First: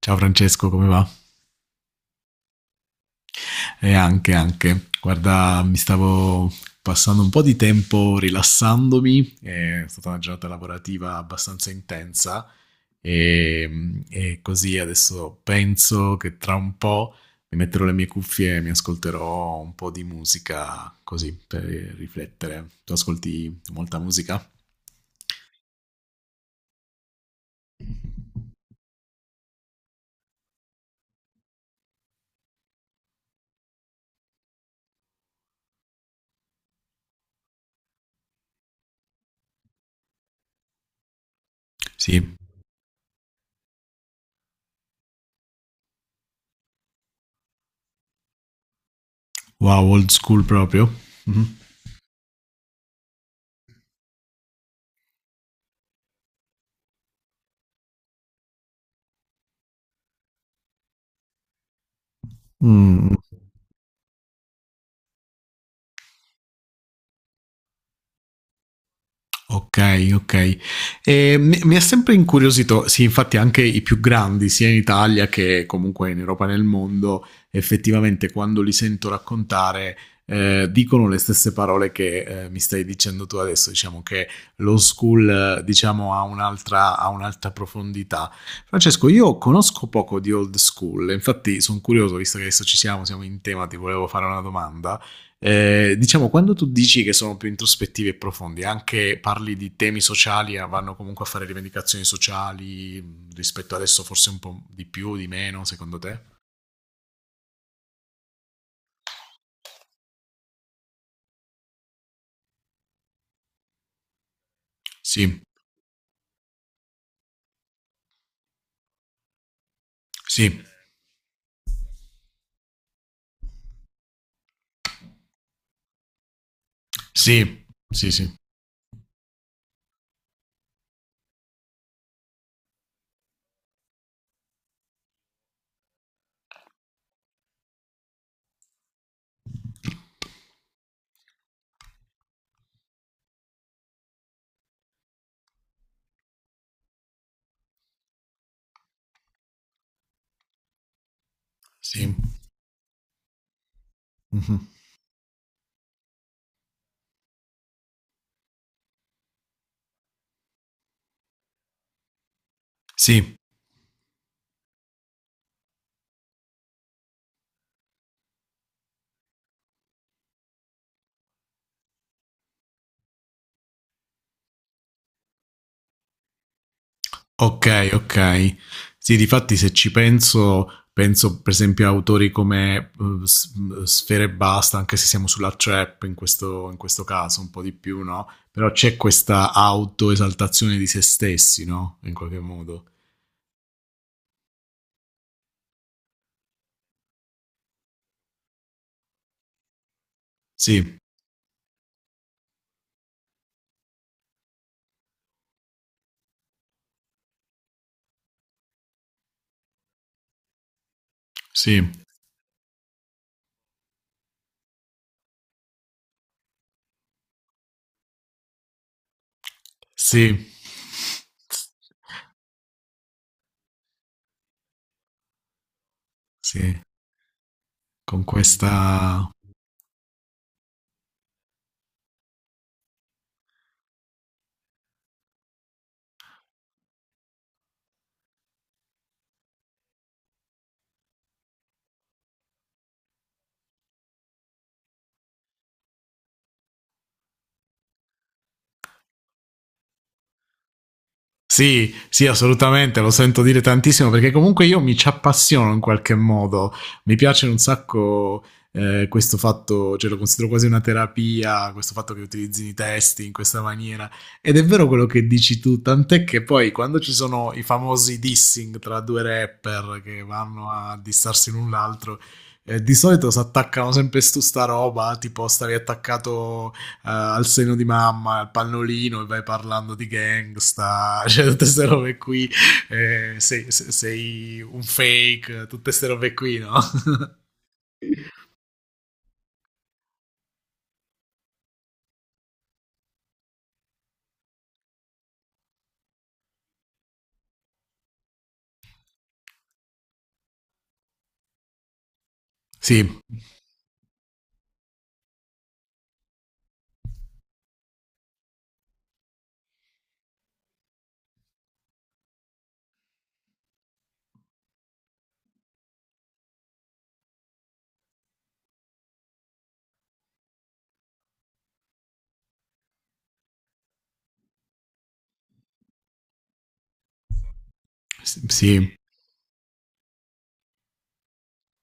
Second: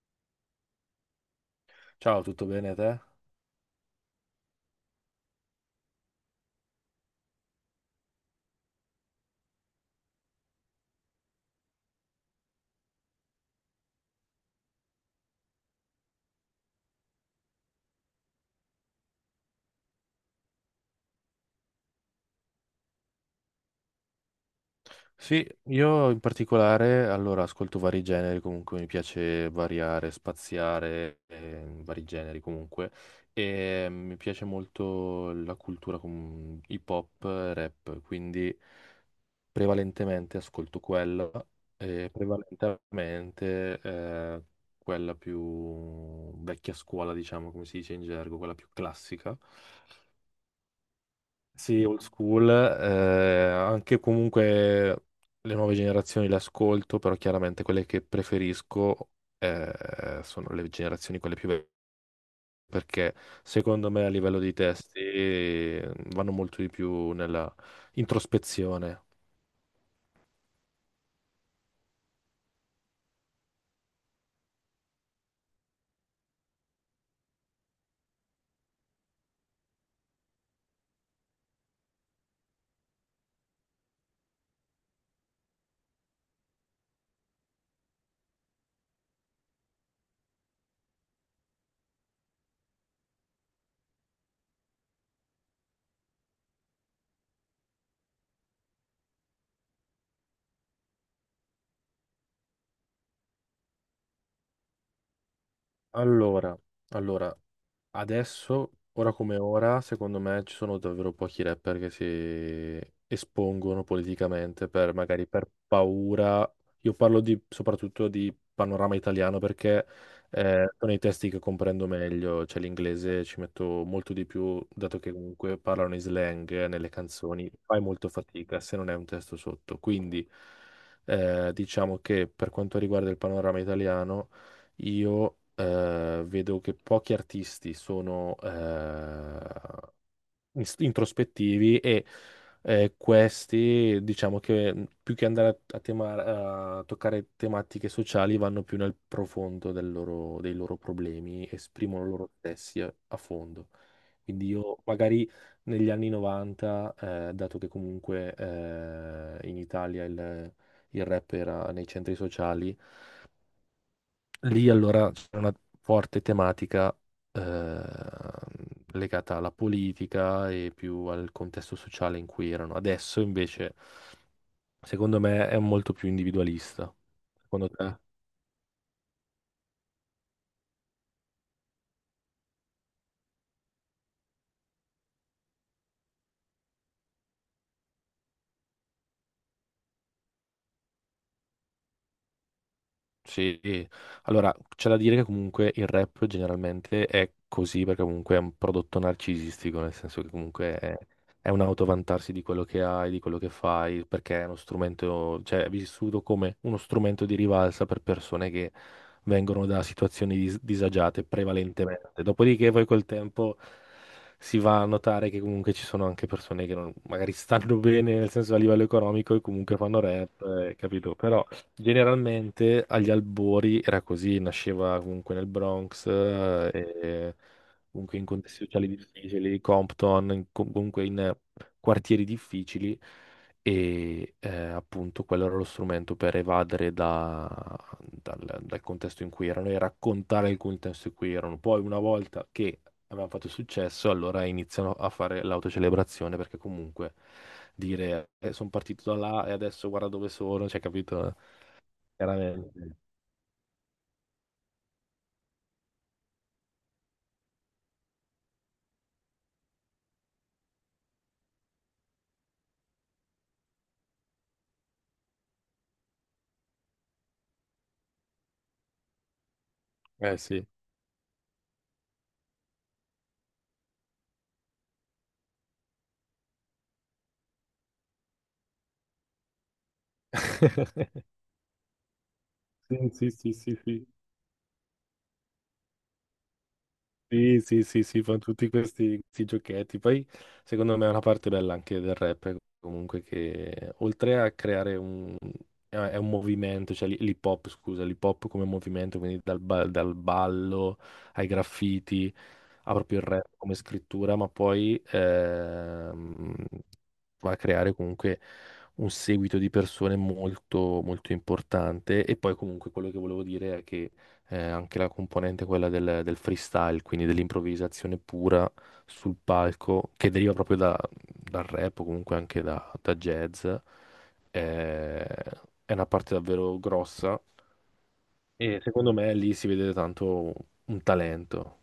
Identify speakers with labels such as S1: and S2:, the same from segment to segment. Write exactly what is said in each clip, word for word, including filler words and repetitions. S1: Ciao Francesco, come va?
S2: Ciao, tutto bene te?
S1: E anche, anche. Guarda, mi stavo passando un po' di tempo rilassandomi, è stata una giornata lavorativa abbastanza intensa e, e così adesso penso che tra un po' mi metterò le mie cuffie e mi ascolterò un po' di musica così per riflettere. Tu ascolti molta musica?
S2: Sì, io in particolare, allora, ascolto vari generi, comunque mi piace variare, spaziare, eh, vari generi comunque, e mi piace molto la cultura com- hip hop, rap, quindi prevalentemente ascolto quella, e
S1: Sì.
S2: prevalentemente eh, quella più vecchia scuola, diciamo, come si dice in gergo, quella più classica.
S1: Wow, old school proprio. Mhm.
S2: Sì, old school, eh, anche comunque le nuove generazioni le ascolto, però chiaramente quelle che preferisco eh, sono le generazioni quelle più vecchie, perché
S1: Mm.
S2: secondo me a livello di testi eh, vanno molto di più nella introspezione.
S1: Ok, ok. E mi, mi ha sempre incuriosito, sì, infatti anche i più grandi, sia in Italia che comunque in Europa e nel mondo, effettivamente quando li sento raccontare, eh, dicono le stesse parole che eh, mi stai dicendo tu adesso, diciamo che lo school, eh, diciamo, ha un'altra, ha un'altra profondità. Francesco, io conosco poco di old school, infatti sono curioso, visto che adesso ci siamo, siamo in tema, ti volevo fare una domanda. Eh, diciamo, quando tu dici che sono più introspettivi e profondi, anche parli di temi sociali, eh, vanno comunque a fare rivendicazioni sociali mm, rispetto adesso forse un po' di più, di meno, secondo te?
S2: Allora, allora, Adesso, ora come ora, secondo me ci sono davvero pochi rapper che si espongono politicamente per magari
S1: Sì,
S2: per paura. Io parlo di, soprattutto di panorama italiano perché
S1: sì,
S2: eh, sono i testi che comprendo meglio, cioè l'inglese ci metto molto di più, dato che comunque parlano in slang nelle canzoni,
S1: sì,
S2: fai molto
S1: sì, sì,
S2: fatica se non è un testo sotto. Quindi eh, diciamo che per quanto riguarda il panorama italiano io eh, vedo che pochi artisti sono eh, ins- introspettivi e eh, questi, diciamo che mh, più che andare a, a tema- a toccare tematiche sociali, vanno più nel profondo del loro- dei loro problemi, esprimono
S1: sì.
S2: loro stessi a, a fondo. Quindi
S1: Mhm.
S2: io magari negli anni novanta, eh, dato che comunque eh, in Italia il il rap era nei centri sociali.
S1: Sì.
S2: Lì allora c'è una forte tematica eh, legata alla politica e più al contesto sociale in cui erano. Adesso invece, secondo me, è molto più individualista. Secondo
S1: Okay,
S2: te?
S1: okay. Sì, difatti se ci penso, penso per esempio a autori come, uhm, S mhmm, Sfera Ebbasta, anche se siamo sulla trap in questo in questo caso un po' di più, no, però c'è questa autoesaltazione di se stessi, no, in qualche modo.
S2: Sì, sì. Allora c'è da dire che comunque il rap generalmente è così perché comunque è un prodotto narcisistico, nel senso che comunque è,
S1: Sì,
S2: è un autovantarsi di quello che hai, di quello che fai, perché è uno strumento, cioè è vissuto come uno strumento di rivalsa per persone che vengono da situazioni dis- disagiate
S1: sì,
S2: prevalentemente. Dopodiché poi col tempo si va a notare che comunque ci sono anche persone che non- magari stanno bene, nel senso a livello economico e comunque fanno rap,
S1: sì.
S2: eh, capito? Però generalmente agli albori era così, nasceva comunque nel Bronx, eh,
S1: Sì,
S2: e comunque
S1: con
S2: in contesti sociali
S1: questa.
S2: difficili, Compton, in- com- comunque in eh, quartieri difficili e eh, appunto quello era lo strumento per evadere da- dal, dal contesto in cui erano e raccontare il contesto in cui erano. Poi una volta che avevano fatto successo, allora iniziano a fare l'autocelebrazione perché comunque dire sono partito da là e adesso guarda dove sono, cioè capito?
S1: Sì, sì,
S2: Chiaramente.
S1: assolutamente, lo sento dire tantissimo perché comunque io mi ci appassiono in qualche modo, mi piace un sacco eh, questo fatto, cioè lo considero quasi una terapia, questo fatto che utilizzi i testi in questa maniera ed è vero quello che dici tu, tant'è che poi quando ci sono i famosi dissing tra due rapper che
S2: Eh sì.
S1: vanno a dissarsi l'un l'altro, eh, di solito si attaccano sempre su sta roba, tipo stavi attaccato eh, al seno di mamma, al pannolino e vai parlando di gangsta, cioè tutte queste robe qui,
S2: Sì, sì,
S1: eh,
S2: sì,
S1: sei,
S2: sì, sì.
S1: sei, un fake, tutte queste robe qui, no?
S2: Sì, sì, sì, sì, fa tutti questi, questi giochetti. Poi, secondo me, è una parte bella anche del rap, comunque, che oltre a creare un... è è un movimento, cioè l'hi- l'hip hop, scusa, l'hip hop come movimento, quindi dal, ba- dal ballo ai graffiti, ha
S1: Sì,
S2: proprio il rap come scrittura, ma poi ehm, va a creare comunque un seguito di persone molto, molto importante. E poi comunque quello che volevo dire è che eh, anche la componente quella del, del freestyle, quindi dell'improvvisazione pura sul palco, che deriva proprio da- dal rap o comunque anche da, da jazz, eh, è una parte davvero grossa e
S1: sì.
S2: secondo me lì si vede tanto un talento.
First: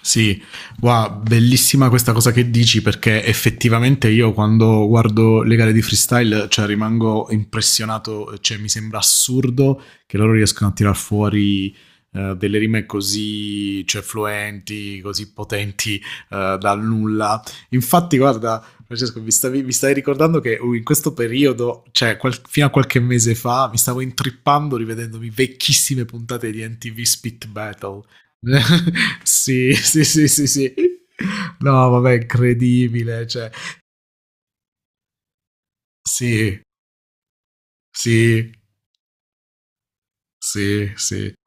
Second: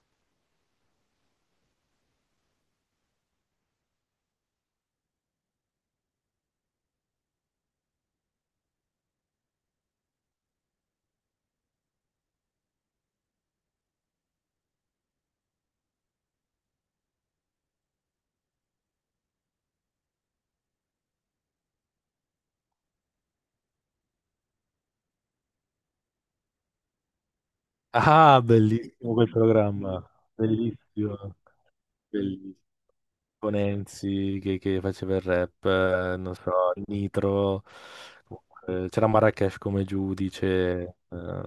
S1: Sì, wow, bellissima questa cosa che dici perché effettivamente io quando guardo le gare di freestyle cioè, rimango impressionato, cioè, mi sembra assurdo che loro riescano a tirar fuori eh, delle rime così cioè, fluenti, così potenti eh, da nulla. Infatti, guarda, Francesco, mi stavi, mi stavi ricordando che uh, in questo periodo, cioè qual- fino a qualche mese fa, mi stavo intrippando rivedendomi vecchissime puntate di N T V Spit Battle.
S2: Ah, bellissimo quel
S1: Sì,
S2: programma,
S1: sì, sì, sì, sì.
S2: bellissimo,
S1: No, vabbè,
S2: bellissimo.
S1: incredibile, cioè,
S2: Con Enzi che, che faceva il rap, eh, non so,
S1: sì,
S2: Nitro,
S1: sì,
S2: comunque, c'era Marracash come
S1: sì,
S2: giudice,
S1: sì.
S2: eh,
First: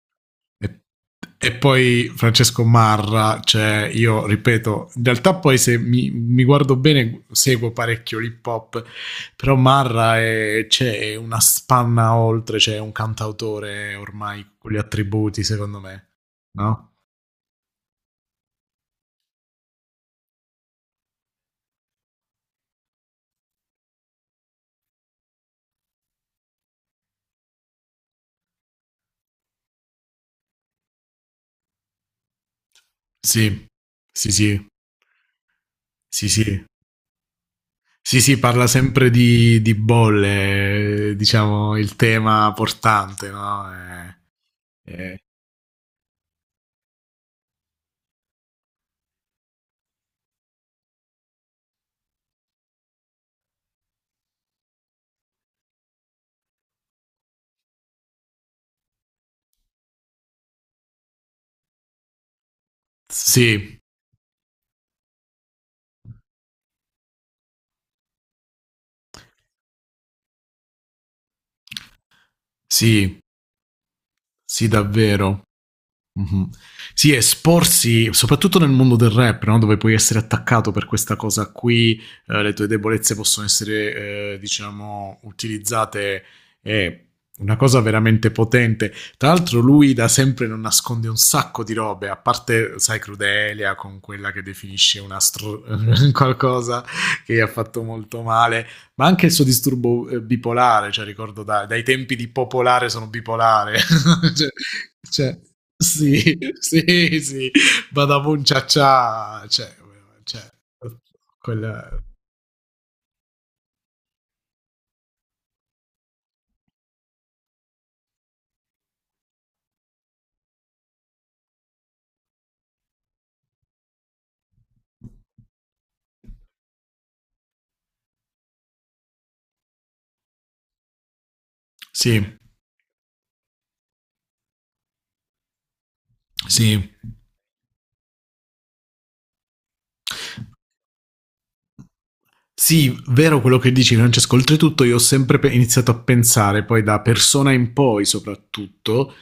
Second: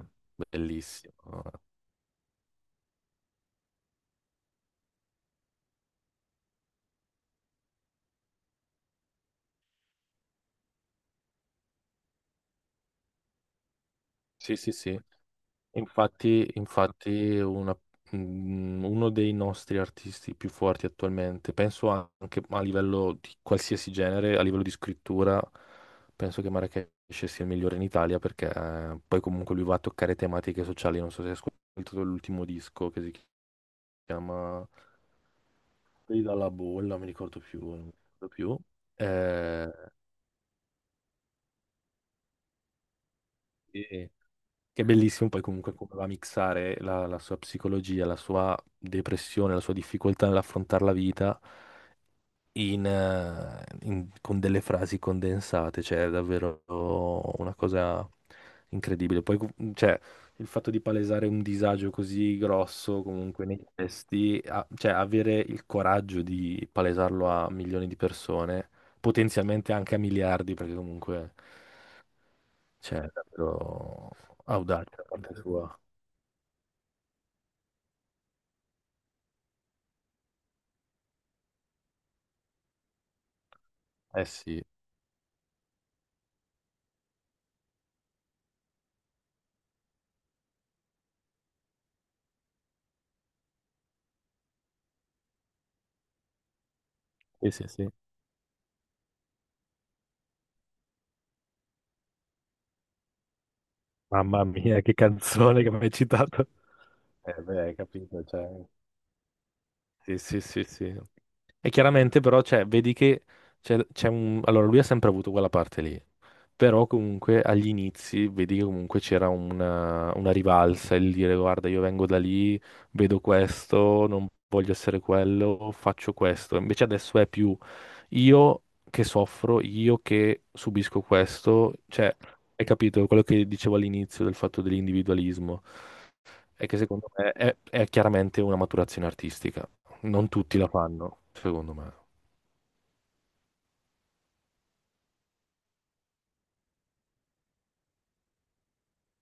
S1: E,
S2: bellissimo.
S1: e poi Francesco Marra, cioè, io ripeto, in realtà poi se mi, mi guardo bene seguo parecchio l'hip hop, però Marra è, cioè, è una spanna oltre, cioè, è un cantautore ormai
S2: Sì,
S1: con
S2: sì,
S1: gli
S2: sì.
S1: attributi, secondo me,
S2: Infatti,
S1: no?
S2: infatti una- mm, uno dei nostri artisti più forti attualmente, penso anche a livello di qualsiasi genere, a livello di scrittura, penso che Marracash sia il migliore in Italia perché eh, poi comunque lui va a toccare tematiche sociali, non so se hai ascoltato l'ultimo disco che si
S1: Sì, sì, sì,
S2: chiama... fuori
S1: sì,
S2: dalla
S1: sì.
S2: bolla, non mi ricordo più, non mi
S1: Sì,
S2: ricordo
S1: sì,
S2: più.
S1: parla sempre di,
S2: Eh,
S1: di bolle, eh, diciamo, il tema portante, no?
S2: e-
S1: Eh,
S2: che è
S1: eh,
S2: bellissimo poi comunque come va a mixare la, la sua psicologia, la sua depressione, la sua difficoltà nell'affrontare la vita in, eh, in- con delle frasi condensate, cioè è davvero una cosa incredibile. Poi, cu- cioè, il fatto di palesare un disagio così grosso comunque nei
S1: sì,
S2: testi, a- cioè avere il coraggio di palesarlo a milioni di persone, potenzialmente anche a miliardi, perché comunque cioè, è
S1: sì,
S2: davvero
S1: sì,
S2: audace da parte
S1: davvero.
S2: sua.
S1: Mhm. Sì, esporsi, soprattutto nel mondo del rap, no? Dove puoi essere attaccato per questa cosa qui, eh, le tue debolezze possono
S2: Eh
S1: essere, eh,
S2: sì,
S1: diciamo, utilizzate, è una cosa veramente potente. Tra l'altro lui da sempre non nasconde un sacco di robe, a parte, sai, Crudelia con quella che definisce una stro- qualcosa che gli ha
S2: sì, sì,
S1: fatto
S2: sì.
S1: molto male, ma anche il suo disturbo eh, bipolare, cioè ricordo da- dai tempi di popolare sono bipolare.
S2: Mamma
S1: cioè,
S2: mia, che
S1: cioè-
S2: canzone che mi hai
S1: sì,
S2: citato.
S1: sì,
S2: Eh
S1: sì.
S2: beh, hai capito,
S1: Badaboom
S2: cioè...
S1: Cia Cia, cioè,
S2: Sì,
S1: cioè,
S2: sì, sì, sì. E
S1: quella...
S2: chiaramente però cioè, vedi che c'è c'è un... Allora lui ha sempre avuto quella parte lì, però comunque agli inizi vedi che comunque c'era una, una rivalsa, il dire guarda io vengo da lì, vedo questo, non voglio essere quello, faccio questo. Invece adesso è più io che soffro, io che subisco questo, cioè
S1: Sì,
S2: hai capito quello che dicevo all'inizio del fatto dell'individualismo, è che
S1: sì.
S2: secondo me è è chiaramente una maturazione artistica, non tutti la fanno, secondo me.
S1: Sì, vero quello che dici Francesco, oltretutto io ho sempre pe- iniziato a pensare, poi da persona in poi soprattutto,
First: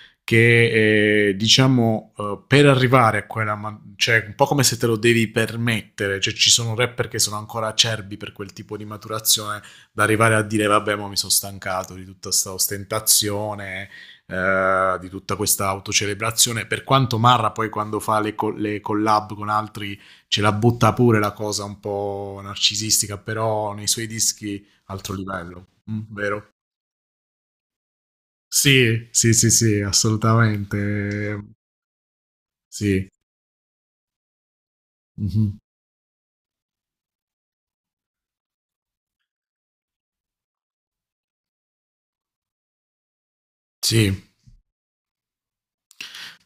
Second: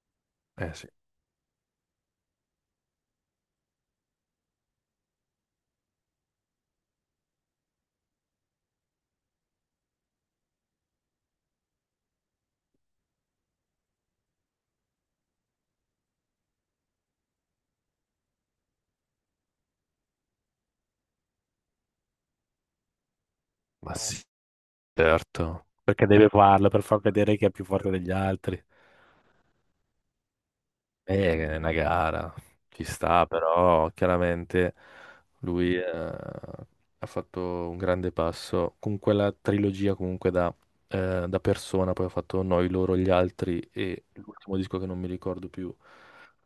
S2: Eh sì,
S1: che eh, diciamo eh, per arrivare a quella, ma- cioè un po' come se te lo devi permettere, cioè ci sono rapper che sono ancora acerbi per quel tipo di maturazione, da arrivare a dire vabbè ma mi sono stancato di tutta questa ostentazione, eh, di tutta questa autocelebrazione, per quanto Marra poi quando fa le, co- le collab con altri ce la butta pure la cosa un po' narcisistica, però nei
S2: ma Eh,
S1: suoi
S2: sì,
S1: dischi altro livello,
S2: certo.
S1: mm,
S2: Perché deve
S1: vero?
S2: farlo per far vedere che è più forte degli altri.
S1: Sì, sì, sì, sì, assolutamente.
S2: Eh, è una gara, ci
S1: Sì.
S2: sta, però chiaramente
S1: Mhm.
S2: lui eh, ha fatto un grande passo con quella trilogia comunque da, eh, da persona, poi ha fatto Noi, loro, gli altri e
S1: Sì,
S2: l'ultimo disco che non mi ricordo più.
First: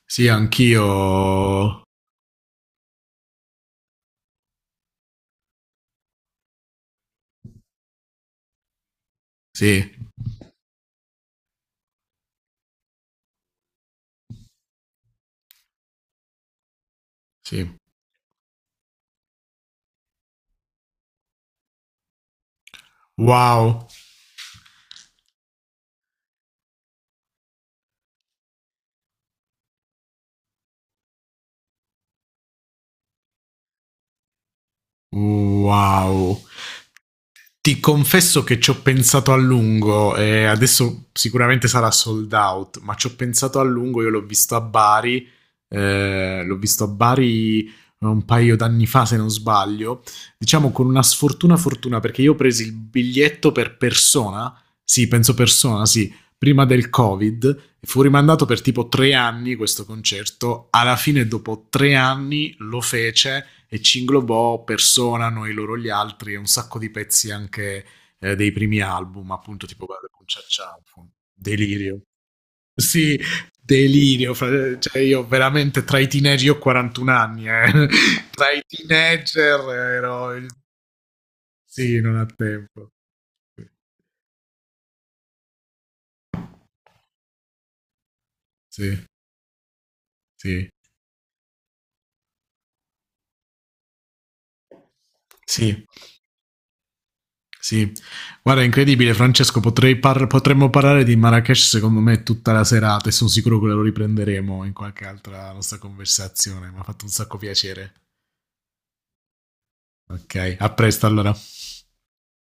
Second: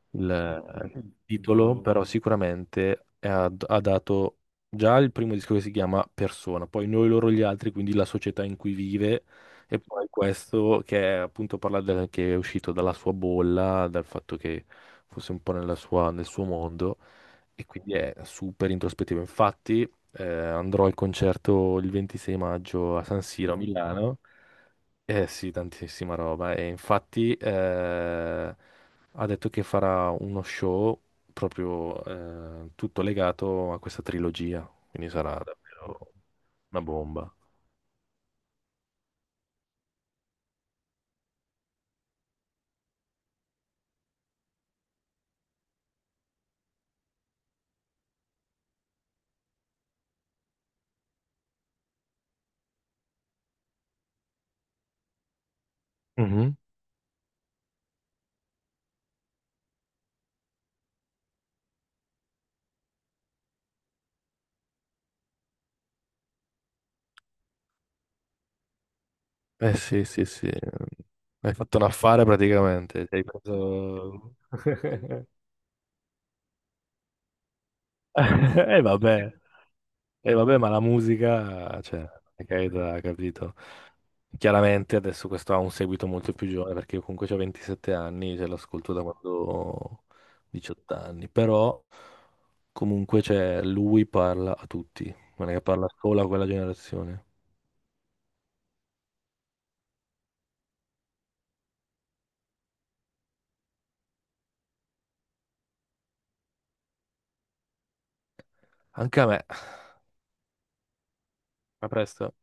S1: sì,
S2: Il il
S1: anch'io.
S2: titolo, però sicuramente è- ha, ha dato già il primo disco che si chiama Persona, poi Noi, loro, gli altri, quindi la società in cui vive, e
S1: Sì,
S2: poi questo che è appunto parla del, che è uscito dalla sua bolla, dal fatto che fosse un po' nella sua- nel suo mondo, e
S1: sì.
S2: quindi è super introspettivo. Infatti, eh, andrò al concerto il ventisei maggio a San Siro a
S1: Wow,
S2: Milano. Eh sì, tantissima roba. E infatti eh, ha detto che farà uno show proprio eh, tutto legato a questa trilogia. Quindi sarà davvero
S1: wow.
S2: una bomba.
S1: Ti confesso che ci ho pensato a lungo, e adesso sicuramente sarà sold out, ma ci ho pensato a lungo, io l'ho visto a Bari, eh, l'ho visto a Bari un paio d'anni fa se non sbaglio, diciamo con una sfortuna fortuna perché io ho preso il biglietto per persona, sì penso persona, sì,
S2: Mhm.
S1: prima del Covid e fu rimandato per tipo tre anni questo concerto. Alla fine, dopo tre anni, lo fece e ci inglobò Persona, Noi loro gli altri e un sacco di pezzi anche eh, dei primi album, appunto
S2: Eh
S1: tipo
S2: sì,
S1: guarda, con
S2: sì,
S1: Ciao
S2: sì.
S1: Ciao, con
S2: Hai fatto un
S1: Delirio.
S2: affare praticamente. Ti
S1: Sì,
S2: hai
S1: delirio,
S2: preso...
S1: fra- cioè io veramente tra i teenager, io ho quarantuno anni, eh. Tra i
S2: E vabbè.
S1: teenager
S2: Eh,
S1: ero il...
S2: vabbè, ma la musica,
S1: Sì,
S2: cioè,
S1: non ha
S2: è
S1: tempo.
S2: carità, capito? Chiaramente adesso questo ha un seguito molto più giovane perché io comunque ho ventisette anni, ce l'ascolto da
S1: Sì,
S2: quando ho
S1: sì,
S2: diciotto anni, però comunque cioè, lui parla a tutti, non è che
S1: sì.
S2: parla solo a quella generazione.
S1: Sì, guarda, è incredibile, Francesco. Potrei par- potremmo parlare di Marrakesh, secondo me, tutta la serata e sono sicuro che lo riprenderemo in qualche altra nostra conversazione. Mi ha fatto un sacco piacere.
S2: Anche a me.
S1: Ok, a presto allora.
S2: A presto.